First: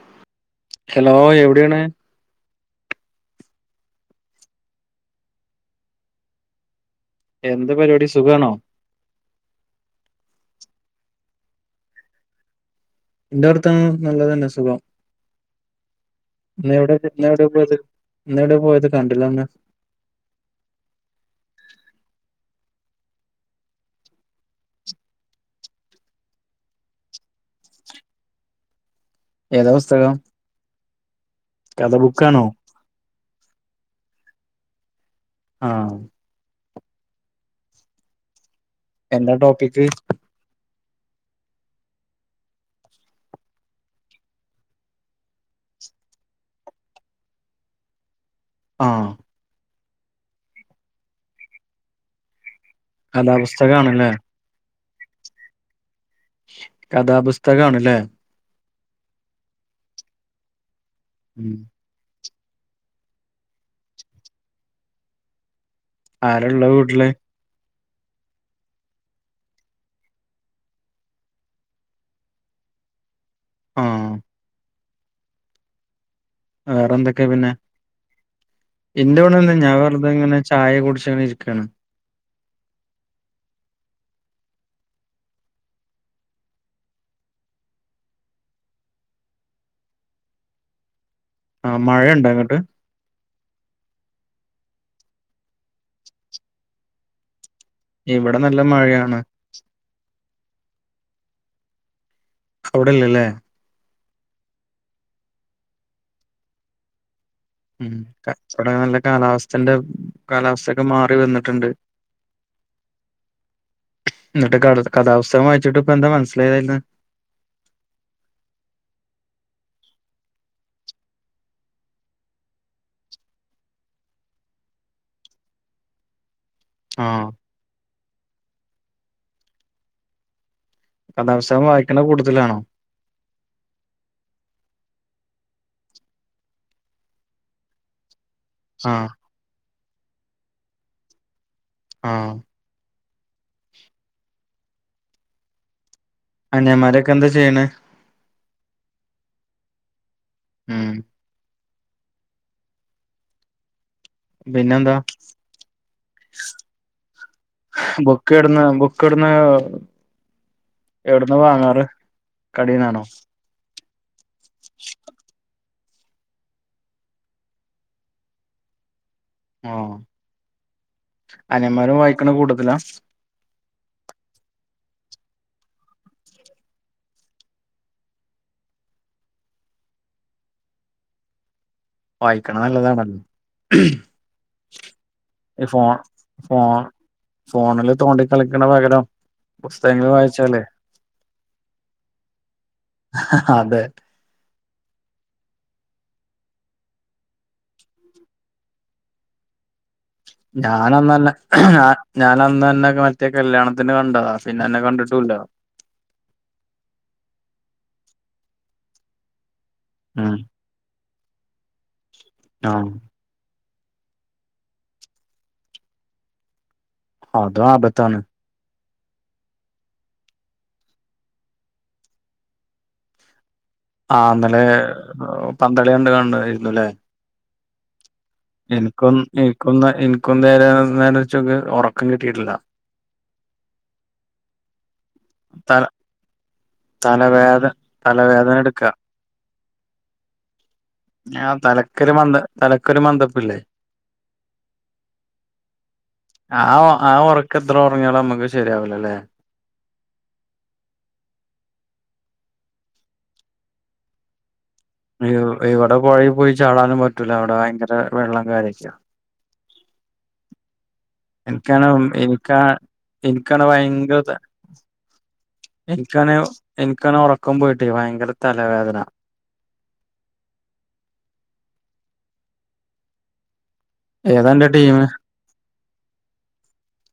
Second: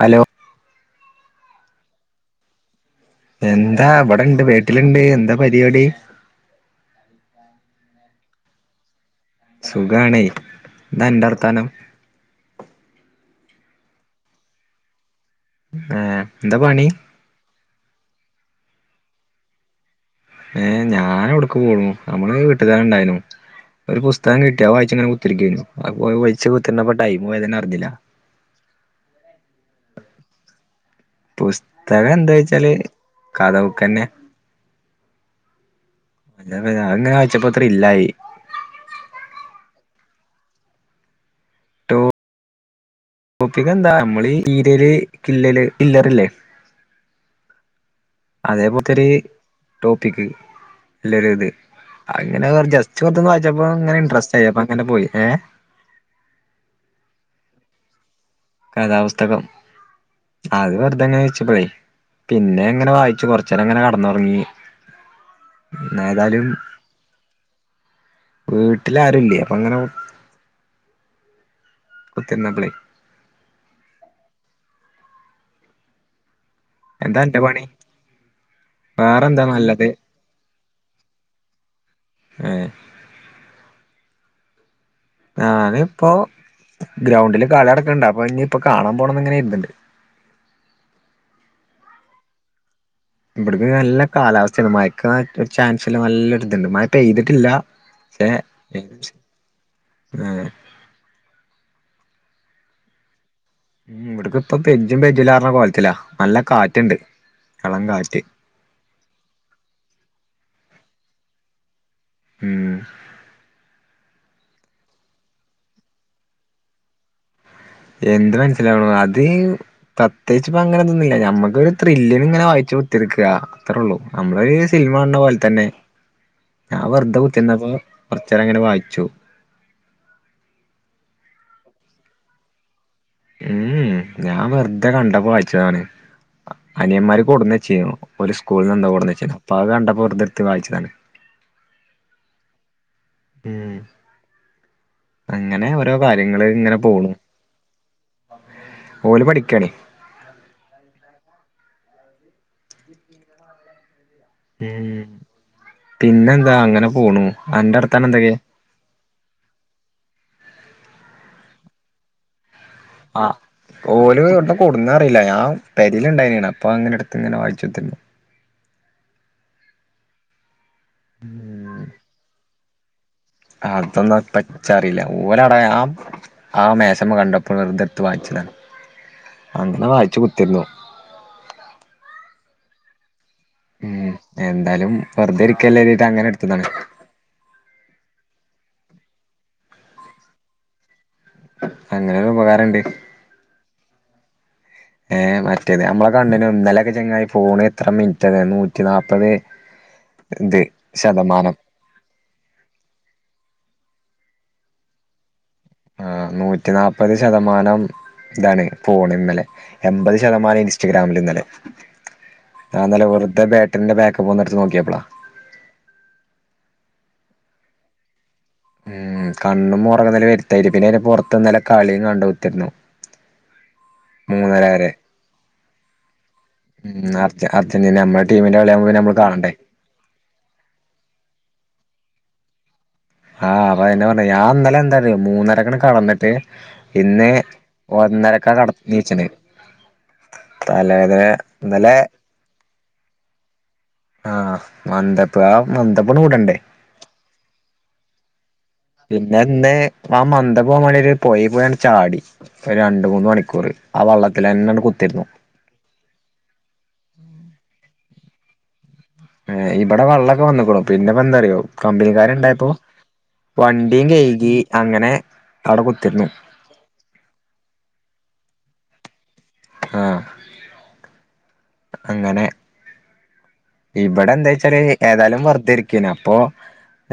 Hello hello എവിടെയാണ്. എന്താ ഇവിടെ ഇണ്ട് വീട്ടിലുണ്ട് എന്താ പരിപാടി. എന്ത് പരിപാടി സുഖാണോ? സുഖാണെയ് എന്താ അന്റെ വർത്താനം എന്താ വർത്താനം നല്ലത് തന്നെ സുഖം. ഏഹ് എന്താ പണി ഇന്നെവിടെ പോയത് ഇന്നെ വിടെ പോയത് കണ്ടില്ല ഇന്ന് ഏഹ് ഞാൻ എവിടക്ക് പോണു നമ്മള് വീട്ടില് തന്നെ ഇണ്ടായിനു ഒരു പുസ്തകം കിട്ടി അത് വായിച്ചിങ്ങന കുത്തിരിക്കേനു അപ്പ വാഴിച്ചു കുത്തിരന്നപ്പോ ടൈം പോയതന്നെ അറിഞ്ഞില്ല. ഏതാ പുസ്തകം. കഥ പുസ്തകം എന്താ ബുക്കാണോ വെച്ചാല് കഥ ബുക്ക്‌ തന്നെ ആഹ് അത് തന്നെ വായിച്ചപ്പം അത്ര ത്രില്ലായി എന്താ ടോപ്പിക്. ടോപ്പിക്ക് എന്താ നമ്മള് ഈ ഈരല് കില്ലല് കില്ലറില്ലേ ആ അതേപോത്തൊരു ടോപ്പിക്, എല്ലാരു ഇത് അങ്ങനെ മൊത്തം വായിച്ചപ്പോ അങ്ങനെ കഥാപുസ്തകാണല്ലേ ഇൻടറസ്റ്റ് ആയി അപ്പ അങ്ങനെ പോയി ഏഹ് - കഥാപുസ്തകം ആണല്ലേ കഥാപുസ്തകം അത് വെറുതെങ്ങനെ ഉം വച്ചപ്പോളേ പിന്നെ ഇങ്ങനെ വായിച്ചു കൊറച്ച് നേരം ഇങ്ങനെ കെടന്നുറങ്ങി. ഏതായാലും ആരാള്ള വീട്ടില് വീട്ടിൽ ആരുംയില്ലേ അപ്പൊ അങ്ങനെ കുത്തി ഇരുന്നപ്പളെ ആഹ് വേറെ എന്താ എന്തൊക്കെയാ അന്റെ പിന്നെ, പണി എന്റെ [unintelligible] വേറെന്താ ണന്താ ഞാൻ നല്ലത് വെറുതെ ഇങ്ങനെ ചായ കുടിച്ചങ്ങനെ ഇരിക്കുകയാണ് ആഹ് ഞാനിപ്പോ ഗ്രൗണ്ടില് കളി നടക്കണ്ട് അപ്പൊ ഇനി ഇപ്പൊ കാണാൻ പോകണം എന്ന് ഇങ്ങനെ ഇണ്ട് ആഹ മഴയ ഉണ്ടോ ഇങ്ങോട്ട് ഇവിടെക്കെ നല്ല കാലാവസ്ഥയാണ് മഴയക്ക് ചാൻസ്ല്ലാം നല്ലൊരിതുണ്ട് മയ പെയ്തിട്ടില്ല ഇവിടെ ഏഹ് നല്ല മഴയാണ് ഉം അവിടെ ഇല്ലയല്ലേ ഉം, ഇവിടെക്ക ഇപ്പ പെയ്യും പെയ്യും എന്ന കോലത്തില നല്ല കാറ്റുണ്ട്. എളം ഉം കാറ്റ് ഇവിടെ നല്ല കാലാവസ്ഥ ഉണ്ട് കാലാവസ്ഥൊക്കെ മാറി വന്നിട്ടുണ്ട് ഉം എന്നിട്ട് ക, കഥാപുസതകം വായിച്ചിട്ട് ഇപ്പ എന്താ മനസ്സിലായത് അതീന് എന്ത് മനസ്സിലാവണം, അത്- പ്രത്യേകിച്ച് ഇപ്പൊ അങ്ങനെൊന്നുമില്ല ഞമ്മക്കൊ ഒരു ത്രില്ലിന് ഇങ്ങനെ വായിച്ചോണ്ടിരിക്കുവാ അത്രേള്ളൂ നമ്മള് ഈ സിനിമ കണ്ട പോലെ തന്നെ ഞാൻ വെറുതെ ആഹ് കുത്തിന്നപ്പോ കൊറച്ച് നേരം അങ്ങനെ വായിച്ചു കഥാ പുസ്തകം വായിക്കണ കൂട്ടതിലാണോ ഉം, ഞാൻ വെറുതെ കണ്ടപ്പോ വായിച്ചതാണ് അനിയന്മാര് കൊണ്ടുവന്നു വെച്ചെന്നു ഒരു സ്കൂളിൽ നിന്ന് എന്തോ കൊണ്ട് ആഹ് വന്ന് വെചേനു അപ്പ അത് കണ്ടപ്പോ വെറുതെ എടുത്ത് വായിച്ചതാണ്. ആഹ ഉം അങ്ങനെ ഓരോ കാര്യങ്ങള് ഇങ്ങനെ പോണു, അനിയന്മാരൊക്കെ എന്താ ചെയ്യണ് ഓല് പഠിക്കാണ് ഉം ഇപ്പല്ല [unintelligible] പിന്നെ എന്താ പിന്നെന്താ അങ്ങനെ പോണു അന്റെ വർത്താനം ബുക്ക് എന്തൊക്കെ കെടന്ന് - ബുക്ക്‌ ഇവിടുന്ന് എവിടന്ന് വാങ്ങാറ് കടന്നാണോ ആ ഓല് എവിടുന്നാ കൊണ്ടുവന്നത് അറിയില്ല ഞാൻ ബാഗില് ലുണ്ടായനെയാണ് അപ്പൊ അങ്ങനെ അടുത്ത് ഇങ്ങനെ വായിച്ചിട്ട് ആ ഉം അനിയന്മാരും വായിക്കണ കൂട്ടത്തിലാ അതൊന്നും പച്ചാറിയി [unintelligible] ല്ല ഓരട ആ ആ മേശമ്മ കണ്ടപ്പോൾ വെറുതെടുത്ത് വായിച്ചത, അങ്ങനെ വായിച്ചു കുത്തിരുന്നു വായിക്കണ നല്ലതാണ് ഉം എന്താലും വെർതെ ഈ ഇരിക്കല്ല ഫോൺ എതിട്ട് അങ്ങനെ എട്ത്തതാണ് ഫോൺ ഫോണില് തോണ്ടി കളിക്കണ പകരം പുസ്തകങ്ങൾ വായിച്ചാലേ അങ്ങനെരു ഉപകാരണ്ട് അതെ ഏ മറ്റേത് നമ്മളെ കണ്ടനു ഇന്നലൊക്കെ ചങ്ങായി പോണ് എത്ര മിനിറ്റ നൂറ്റി നാപത് [unintelligible] ഞാനന്നന്നെ ഞാ ഞാൻ അന്നന്നെ ഒക്കെ മറ്റേ കല്യാണത്തിന് കണ്ടതാ പിന്നെ അന്നെ കണ്ടിട്ടുല്ല ആഹ് നൂറ്റിനാപത് ശതമാനം ഇതാണ് പോണ് ഇന്നലെ എൺപത് ഉം ശതമാനം ഇനി ഇസ്റ്റഗ്രാമിൽ ഇന്നലെ, ആഹ് ഞാന്നലെ വെർതെ ബാറ്ററിന്റെ ബാക്കപ്പ് ഒന്നെടുത്ത് നോക്കിയാപ്പളാ അതും ആബത്താണ് ഉം കണ്ണും മോറ് നല്ല വരുത്ത പിന്നെ പുറത്ത്ന്നലെ കളിയും കണ്ടുത്തിരുന്നു ആഹ് ഇന്നലെ പന്ത്കളി കണ്ട് കാണ്ടായിരുന്നുല്ലേ ഉം അർജന്റീന നമ്മടെ ടീമിന്റെ കളിയാകുമ്പോ പിന്നെ ഇൻക്കൊ നമ്മള് കാണണ്ടേ ഇൻക്കൊന്ന ഇൻക്കൊന്ന നേരെ ചൊവ്വെ ഉറക്കം കിട്ടിയിട്ടില്ല. ആഹ് അതന്നെ പറഞ്ഞ ഞാന്നലെ എന്താല അത് മൂന്നരക്കട് തല കടന്നിട്ട് ഇന്ന് തലവേദ ഒന്നരക്ക തലവേദന കട എടുക്ക എണീച്ചത് ആഹ അല്ലെ ആഹ് തലക്കര് മന്ദ തലക്കര് മന്ദപ്പല്ലേ ആഹ് മന്ദപ്പ് ആ മന്ദപ്പട് വിടണ്ടേ ആ ഒ ആ ഒർ ക്കെത്ര ഉറങ്ങാലും നമക്ക് ശരിയാവി പിന്നെ ഇന്ന് ആ മന്ദപ്പോവണ്ടിട്ട് പോയെ പോയാണ് ചാടി ഒരു രണ്ട് മൂന്ന് മണിക്കൂർ ആ വെള്ളത്തിലന്നെട് ഇവിടെ പുഴയി പോയി ചാടാനും പറ്റൂല ഇവിടെ ഭയങ്കര വെള്ളം കാര്യൊക്കെയാ ഇവിടെ വെള്ളൊക്കെ വന്നക്ക്ണു പിന്നെപ്പോ എന്താറിയോ എനിക്കാണ് കമ്പനിക്കാരു എനിക്കാ ഇണ്ടായപ്പോ എനിക്കാണ് വണ്ടിയും കയ്‌കി അങ്ങനെ അവിടെ കുത്തിരുന്നു എനിക്കണെ ഇൻക്കണെ ഉറക്കം പോയിട്ടേ ഭയങ്കര തലവേദന ആഹ് അങ്ങനെ ഇവിടെ ഏതാ എന്താ അന്റെ ച്ചാല് ടീമ് ഏതായാലു വെർതെ ഇരിക്കനെ അപ്പൊ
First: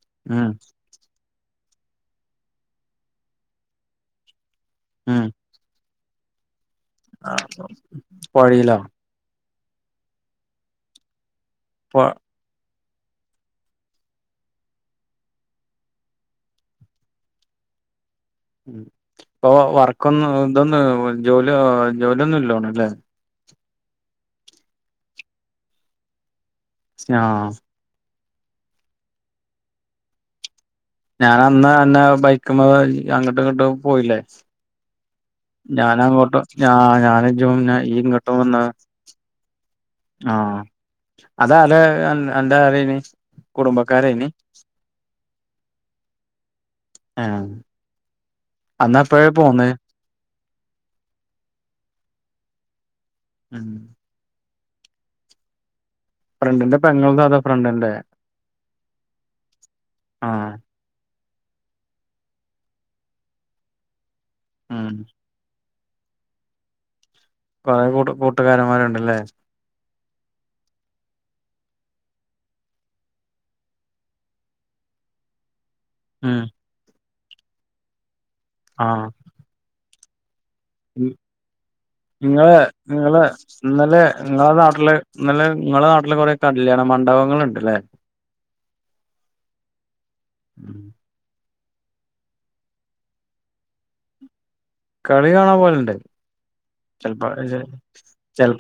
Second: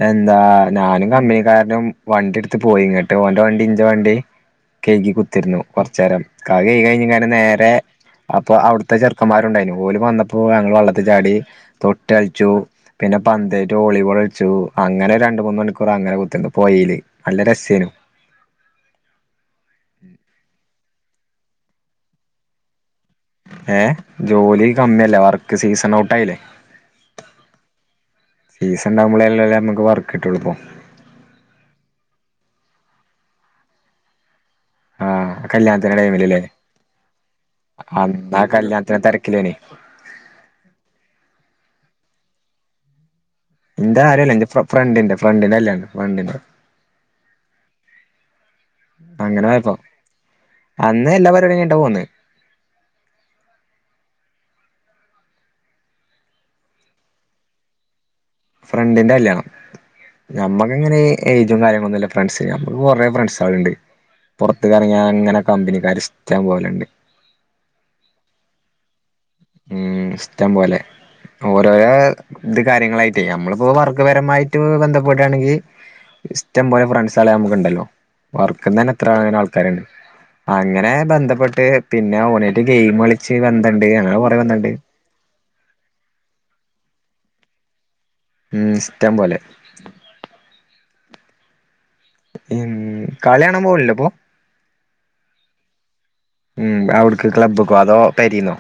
എന്താ ഉം ഞാനും കമ്പനിക്കാരനും വണ്ടി എടുത്ത് പോയി ഇങ്ങട്ട് ഓന്റെ വണ്ടി ഇന്റെ വണ്ടി കഴകി ഉം കുത്തിരുന്നു കോർച്ചേരം ക കൈ കഴിഞ്ഞു നേരെ അപ്പൊ പൊഴയിലോ അവിടുത്തെ ചെർ ക്കന്മാരുണ്ടായിന് പോലും വന്നപ്പോ ഞങ്ങൾ വള്ളത്തി ചാടി പൊ തൊട്ട ച്ചു പിന്നെ പന്തേറ്റ് വോളിബോൾ അഴിച്ചു അങ്ങനെ രണ്ട മൂന്ന് മണിക്കൂർ അങ്ങനെ കുത്തിണ്ട് പോയേല് നല്ല രസേനു ഇപ്പൊ വർക്കൊന്ന് ഇതൊന്ന ജോലി ജോലിയൊന്നും ഇല്ലോണുല്ലേ ഏഹ് ജോലി കമ്മിയല്ലേ വർക്ക് സീസൺ ഔട്ട് ആയില്ലേ സ്ന സീസൺ ഉണ്ടാവുമ്പളല്ല നമക്ക് വർക്ക് കിട്ടോളുപ്പോ ഞാൻ അന്ന് അന്നെ ബൈക്കമ്മ അങ്ങട്ട് ഇങ്ങട്ട് പോയില്ലേ ആ കല്യാണത്തിന്റെ ഞാന ടൈമിലല്ലേ അങ്ങോട്ടും ഞ ഞാന ജോ ഈ ഇ കിട്ടും അന്ന് ആ വന്നത് കല്യാണത്തിന്റെ തിരക്കിലേനി ആഹ് അതാ അത അന്റെ ആരെനി ഇന്റെ ആരുമല്ല ഇ ഫ്രണ്ടിന്റെ ഫ്രണ്ടിന്റെ അല്ലാണ് ഫ്രണ്ടിന്റെ ആഹ് അന്ന് എപ്പഴാ അങ്ങനെ പോന്നേ ആയപ്പോ അന്ന് എല്ലാ പരിപാടി കഴിഞ്ഞിട്ടാ പോന്നത് ഉം ഫ്രണ്ടിന്റെ പെങ്ങൾതോ അതൊ ഫ്രണ്ടിന്റെ ഫ്രണ്ടിന്റെ കല്യാണം ആഹ് നമ്മ ക്കാങ്ങനെ ഏജും കാര്ങ്ങളൊന്നുമല്ല ഫ്രണ്ട്സ് നമുക്ക് കുറെേ ഫ്രണ്ട്സ് ആള് ഉണ്ട് പുറത്ത്ക്ക് ഉം ഇറങ്ങിയാൽ അങ്ങനെ കമ്പനിക്കാര് ഇഷ്ട്ടം പോലുണ്ട് കുറെേ കൂ കൂട്ടുകാരന്മാരുണ്ടല്ലേ ഉം ഇഷ്ടം പോലെ ഓരോരോ ഇത് കാര്യങ്ങളായിട്ട് നമ്മളിപ്പോ വർഗ്ഗപരമായിട്ട് ബന്ധപ്പെട്ടാണെങ്കിൽ ഉം ഇഷ്ടംപലെ ഫ്രണ്ട്സ് ആ നമുക്കു ണ്ടല്ലോ വർക്ക തന്നെ ആഹ് എത്ര അങ്ങന ആൾക്കാര്ണ്ട് അങ്ങനെ ബന്ധപ്പെട്ട് പിന്നെ ഇങ്ങള് ഓനട്ട് ഗെയിം ഇങ്ങള് കളിച്ച് ബന്ധംണ്ട് ഇന്നലെ അങ്ങനെ ഇങ്ങളെ ബന്ധണ്ട് നാട്ടില് ഇന്നലെ നിങ്ങളുടെ നാട്ടിൽ കുറെേ കല്യാണ മണ്ഡപങ്ങൾ ഉണ്ടല്ലേ ഉം ഇഷ്ടം പോലെ ഉം ഉം കളി കാണാൻ പോണല്ലോ ഇപ്പൊ കളി കാണൻ പോലെണ്ട് ഉം അവിട്ക്ക് ചിലപ്പോൾ ക്ലബ്ബ്ക്കോ അതോ പെരീന്നോ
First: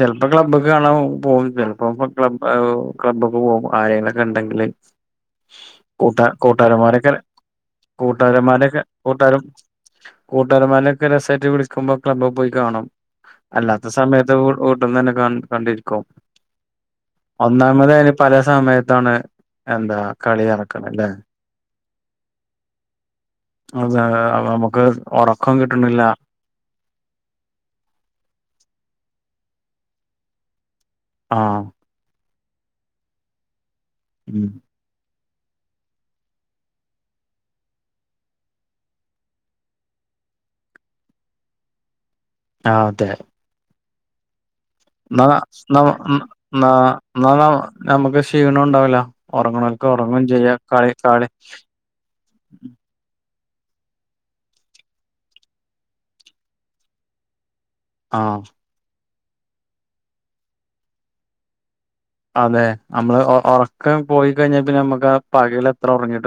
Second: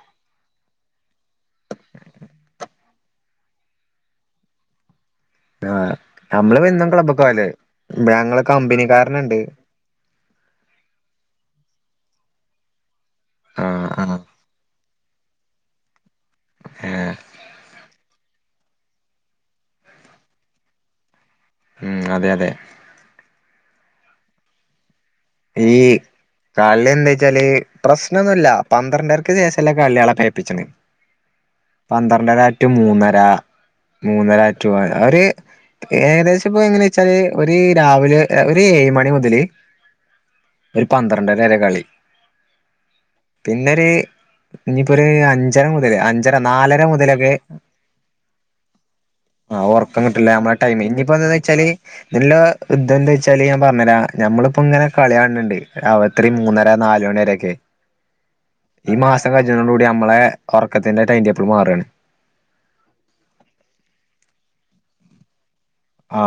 ചിലപ്പോൾ ക്ലബ് കാണാൻ പോകും ചിലപ്പോ ക്ലബ് ക്ലബ്ബൊക്കെ പോകും ആരെങ്കിലും ഒക്കെ ഉണ്ടെങ്കിൽ ആ് നമ്മള് എന്നും കൂട്ടുകാരന്മാരൊക്കെ ക്ലബൊക്കപോകല് ഇ ഞങ്ങള് കമ്പനിക്കാരനുണ്ട് കൂട്ടാരമാലൊക്കെ രസൈറ്റ് വിളിക്കുമ്പോ ക്ലബ്‌ പോയി കാണും ആഹ് അല്ലാത്ത ആഹ് സമയത്ത് വീട്ടന്ന് തന്നെ കണ്ടിരിക്കും ഏഹ് ഒന്നാമത അതിന് പല സമയത്താണ് എന്താ കളി നടക്കുന്നത് അല്ലേ ഉം അതെ അതെ അതെ നമുക്ക് ഉറക്ക ഏഈ കളി എന്താ വെച്ചാല് പ്രശ്നംമോ ന്നുമല്ല പന്ത്രണ്ടേർക്ക് ശേഷം അല്ലെ കളി ആണ് പേപ്പിച്ചണ് ആഹ പന്ത്രണ്ടരറ്റു മൂന്നര മൂന്നര ഉം റ്റു അര ഒരു ഏകദേശം ഇപ്പോ എങ്ങന വെച്ചാല് ഒരു രാവിലെ ഒരു ഏഴ് മണി മുതല് ഒരു പന്ത്രണ്ടര വരെ കളി ആ അതെ പിന്നര് ഇനിയിപ്പോ ഒരു ന്നാ അഞ്ചര ന്നാ മുതൽ അഞ്ചര ന്നാ നാലര മുതലൊക്കെ ന്നാ നമുക്ക് ക്ഷീണം ഉണ്ടാവില്ല ഉറങ്ങണോൽക്ക് ഉറക്കം ഉറങ്ങും കിട്ടില്ല ചെയ്യാ നമ്മുടെ ടൈമ കളി കളി ഇനിയിപ്പോഎന്താന്ന് വെച്ചാല് നല്ല യുദ്ധം എന്താ വെച്ചാ ഞാൻ പറഞ്ഞരാ ഞമ്മളിപ്പോ ഇങ്ങനെ കളി കാണിണ്ട് അവത്രി മൂന്നര നാലുമണി വരൊക്കെ ആഹ ഈ മാസം കഴിഞ്ഞതോട് കൂടി നമ്മളെ ഉറക്കത്തിന്റെ ടൈൻടേപ്പിൾ മാറുകയാണ് അതെ നമ്മള് ഉറക്കം പോയി കഴിഞ്ഞാൽ പിന്നെ നമ്മുക്ക് പകലത്ര ആ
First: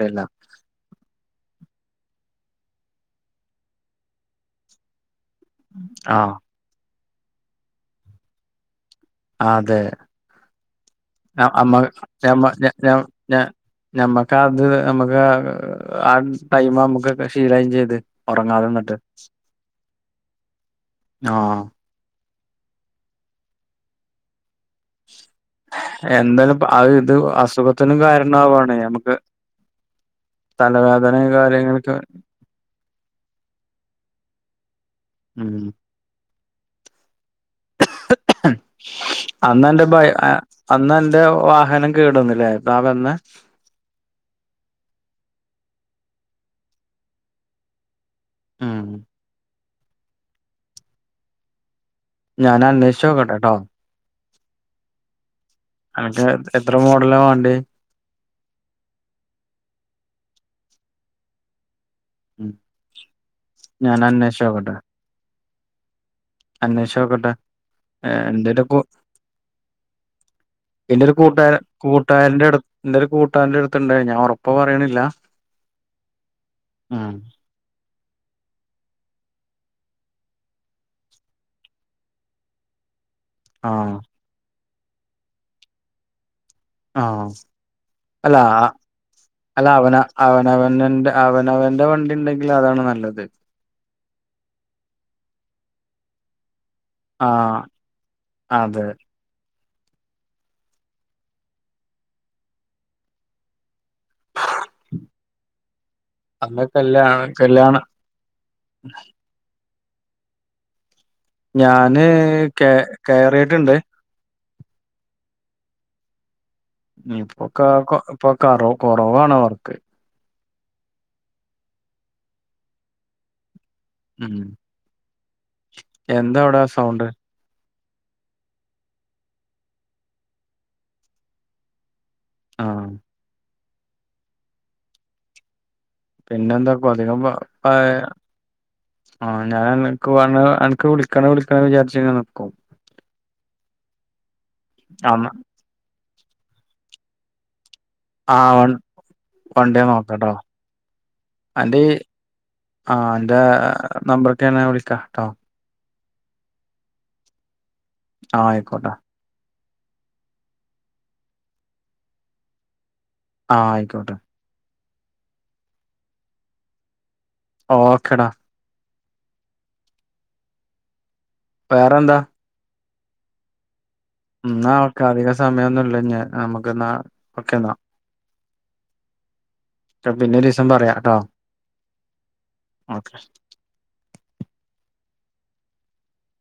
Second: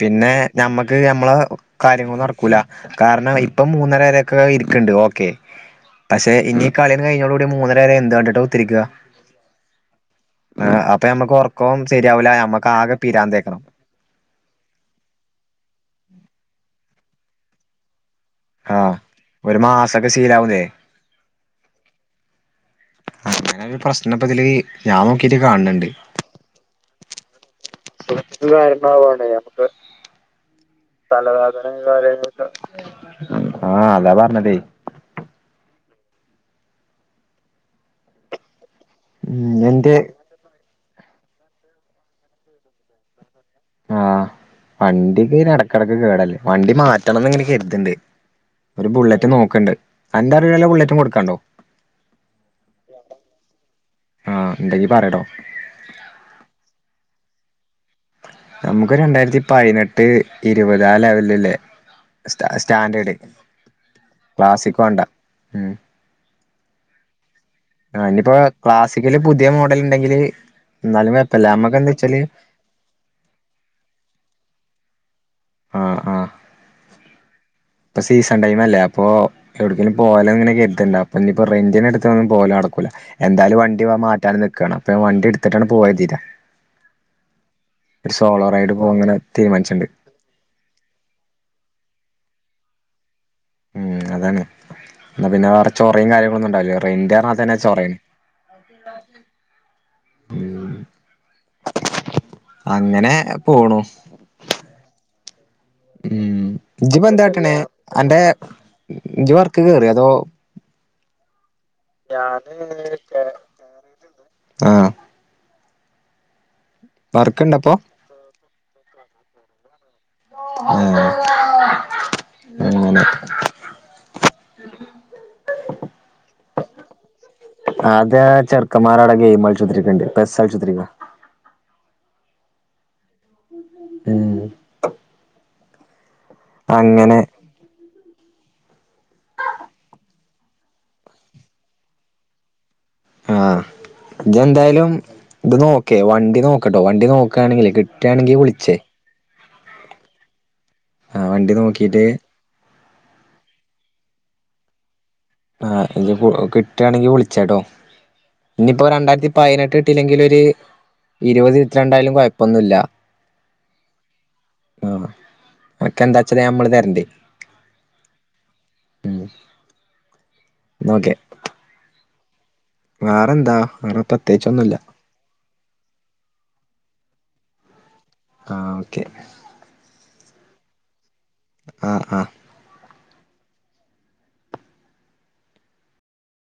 പിന്നെ ഞമ്മക്ക് ഞമ്മള കാര്യങ്ങളൊന്നും നടക്കൂല കാരണം ഇപ്പൊ മൂന്നര വരൊക്കെ ഇരിക്കണ്ട് ഓക്കെ പക്ഷെ ആഹ് ഇനി കളി കഴിഞ്ഞോട കൂടി മൂന്നര വരെ എന്ത് കണ്ടിട്ടോ കുത്തിരിക്കുക അതെ ആ അപ്പൊ മ്മക്ക് അമ്മ ഉറക്കം ശരിയാവൂല മ്മക്ക് ആകെ പിരാന്തേക്കാരം മ്മക്ക് അത് നമുക്ക് ആ ടൈം നമുക്ക് ശീലാകുയയും ചെയ്ത് ആഹ് ഉറങ്ങാതന്നിട്ട് ഒരു മാസൊക്കെ ശീലാവൂലേ ആഹ അങ്ങനെ ഒരു പ്രശ്നപ്പതില് ഞാൻ നോക്കിട്ട് കാണ്ണ്ണ്ട്. എന്തായാലും അത് ഇത് അസുഖത്തിനും കാരണാവാണ് നമുക്ക് [unintelligible] തലവേദന തലവേദന കാര്യങ്ങൾക്ക് [unintelligible] ആഹ് അതാ പറഞ്ഞതെ ഉം ഉം അന്നന്റെ ബ എന്റെ അന്നന്റെ വാഹനം കേടുവന്ന്ല്ലേ താ വന്നെ ആഹ് വണ്ടിക്ക് ഇങ്ങനെ എടക്കെടക്ക് കേടല്ലേ വണ്ടി മാറ്റണംന്ന് ഇങ്ങനെ കര്ത്ണ്ട്. ഒരു ബുള്ളറ്റ് നോക്ക്ണ്ട് അന്റെ അറിവില് ബുള്ളറ്റും കൊടുക്കാണ്ടോ ഞാന് അന്വേഷിച്ച് നോക്കെട്ടെട്ടോ ആഹ് ഇണ്ടെങ്കി പറയട്ടോ അത് എത്ര മോഡല വാണ്ടേ നമുക്ക് രണ്ടായിരത്തി പൈനെട്ട് ഇരുവത് ആ ലെവലിലുള്ള സ്റ്റ സ്റ്റാൻഡേർഡ് ഞാൻ അന്വേഷിച്ച് ക്ലാസിക് വാണ്ട ഉം അന്വേഷോക്കട്ടെ ആ ഇഞ്ഞ്‌പ്പോ ക്ലാസ്സിക്കല് പുതിയ മോഡല് ഇണ്ടെങ്കില് ൻ്റെ ഒരു കൂട്ടരൻ കൂട്ടാരന്റെ അടുത്ത് എന്റെ ഒരു കൂട്ടാരന്റെ അടുത്ത്ണ്ടെ ഞാൻ ഒറപ്പ് പറയണില്ല ആഹ് ആഹ് ഇപ്പൊ സീസൺ ടൈം അല്ലേ അപ്പൊ എവ്ടെക്കേലും പോവാലോ ഇങ്ങനെ കര്ത്ണ്ട്. അപ്പൊ ഇഞ്ഞ്‌പ്പൊ റെൻ്റിന് എടുത്തൊന്നും പോലട്ക്കൂല. എന്തായാലും വണ്ടി ആഹ് മാറ്റാൻ നിക്കാണ്. അപ്പൊ വണ്ടി ഇട്ത്തിട്ടാണ്ട് പോവര്തീട്ടാ ആഹ് അല്ല പോവാൻ ഇങ്ങനെ അല്ല തീരുമാനിച്ചിട്ടുണ്ട് അവന അവനവനന്റെ അവനവന്റെ വണ്ടി ഇണ്ടെങ്കില് അതാണ് നല്ലത്. ഉം അതാണ് ഇന്നാ പിന്നെ വേറെ ചൊറിം കാര്യങ്ങളൊന്നും ഇണ്ടാവില്ല റെൻ്റാർന്നത്തന്നെ ആഹ് ചൊറയാണ്. അതെ ഉം അങ്ങനെ പോണു. ഉം അല്ല ഇജ് പ്പ കല്യാണം എന്താട്ടണേ കല്യാണം അന്റെ ഇജ് വർക്ക് കേറ്യോ അതോ ഞാന് ഞാന് കേ കേ കേറിയിട്ടുണ്ട്. ആഹ് ഉം ഇപ്പൊക്കാ വർക്ക്ണ്ടപ്പൊ ഇപ്പൊ കറവ കൊറവാണ് വർക്ക് ഏഹ് ഉം ഉം എന്താ അവ്ടെ സൗണ്ട്? അതാ ചെർക്കമ്മാരാടെ ഗെയിമൾച്ചുത്തിരിക്ക്ണ്ട് പെസ്സൾച്ചുത്ത്ര്ക്കാ. ആഹ്. ഉം. പിന്നെന്താക്കും അങ്ങനെ അധികം ആഹ് ഞാനനക്ക് അനക്ക് വിളിക്കണോ വിളിക്കണോ വിചാരിച്ച്ങ്ങനെ നിക്കും ആഹ് ഇജ് എന്തായാലും അന്ന് ഇത് നോക്കേ വണ്ടി നോക്ക്ട്ടോ വണ്ടി നോക്കാണെങ്കിലേ കി ആഹ് വൺ വണ്ടി നോക്കട്ടോ ആഹ് വണ്ടി അന്റെ ഈ നോക്കീട്ട് ആഹ് അന്റെ നമ്പറ്ട്ട്യാ ഞാ വിളിക്കാ ട്ടോ. ആഹ് ഇഞ്ഞ്‌ കിട്ടാണെങ്കീ വിള്ച്ചാട്ടോ ആഹ് ഇഞ്ഞിപ്പോ ആയിക്കോട്ടെ രണ്ടായ്രത്തി പയ്നെട്ട് കിട്ടീല്ലെങ്കിലൊര് ഇരുവത് ഇര്വത്ത് രണ്ടായാലും കൊഴപ്പൊന്നുല്ല. ആഹ് അയിക്കോട്ടെ. ആഹ് അൻക്കെന്താച്ചാല് അമ്മള് തെര്ണ്ട്. ഓക്കെടാ. ഉം ന്നാ ഓക്കെ. വേറെന്താ? വേറെന്താ വേറപ്പ ഉം ന്നാ ഓക്കെ അധികം സമയമൊന്നുല്ലഞ്ഞ് അമ്മക്ക് ന്നാ ഓക്കെന്നാ. ആഹ് ഓക്കെ. പിന്നൊരീസം പറയാ ട്ടോ. ആഹ് ആഹ്. ഓക്കെ.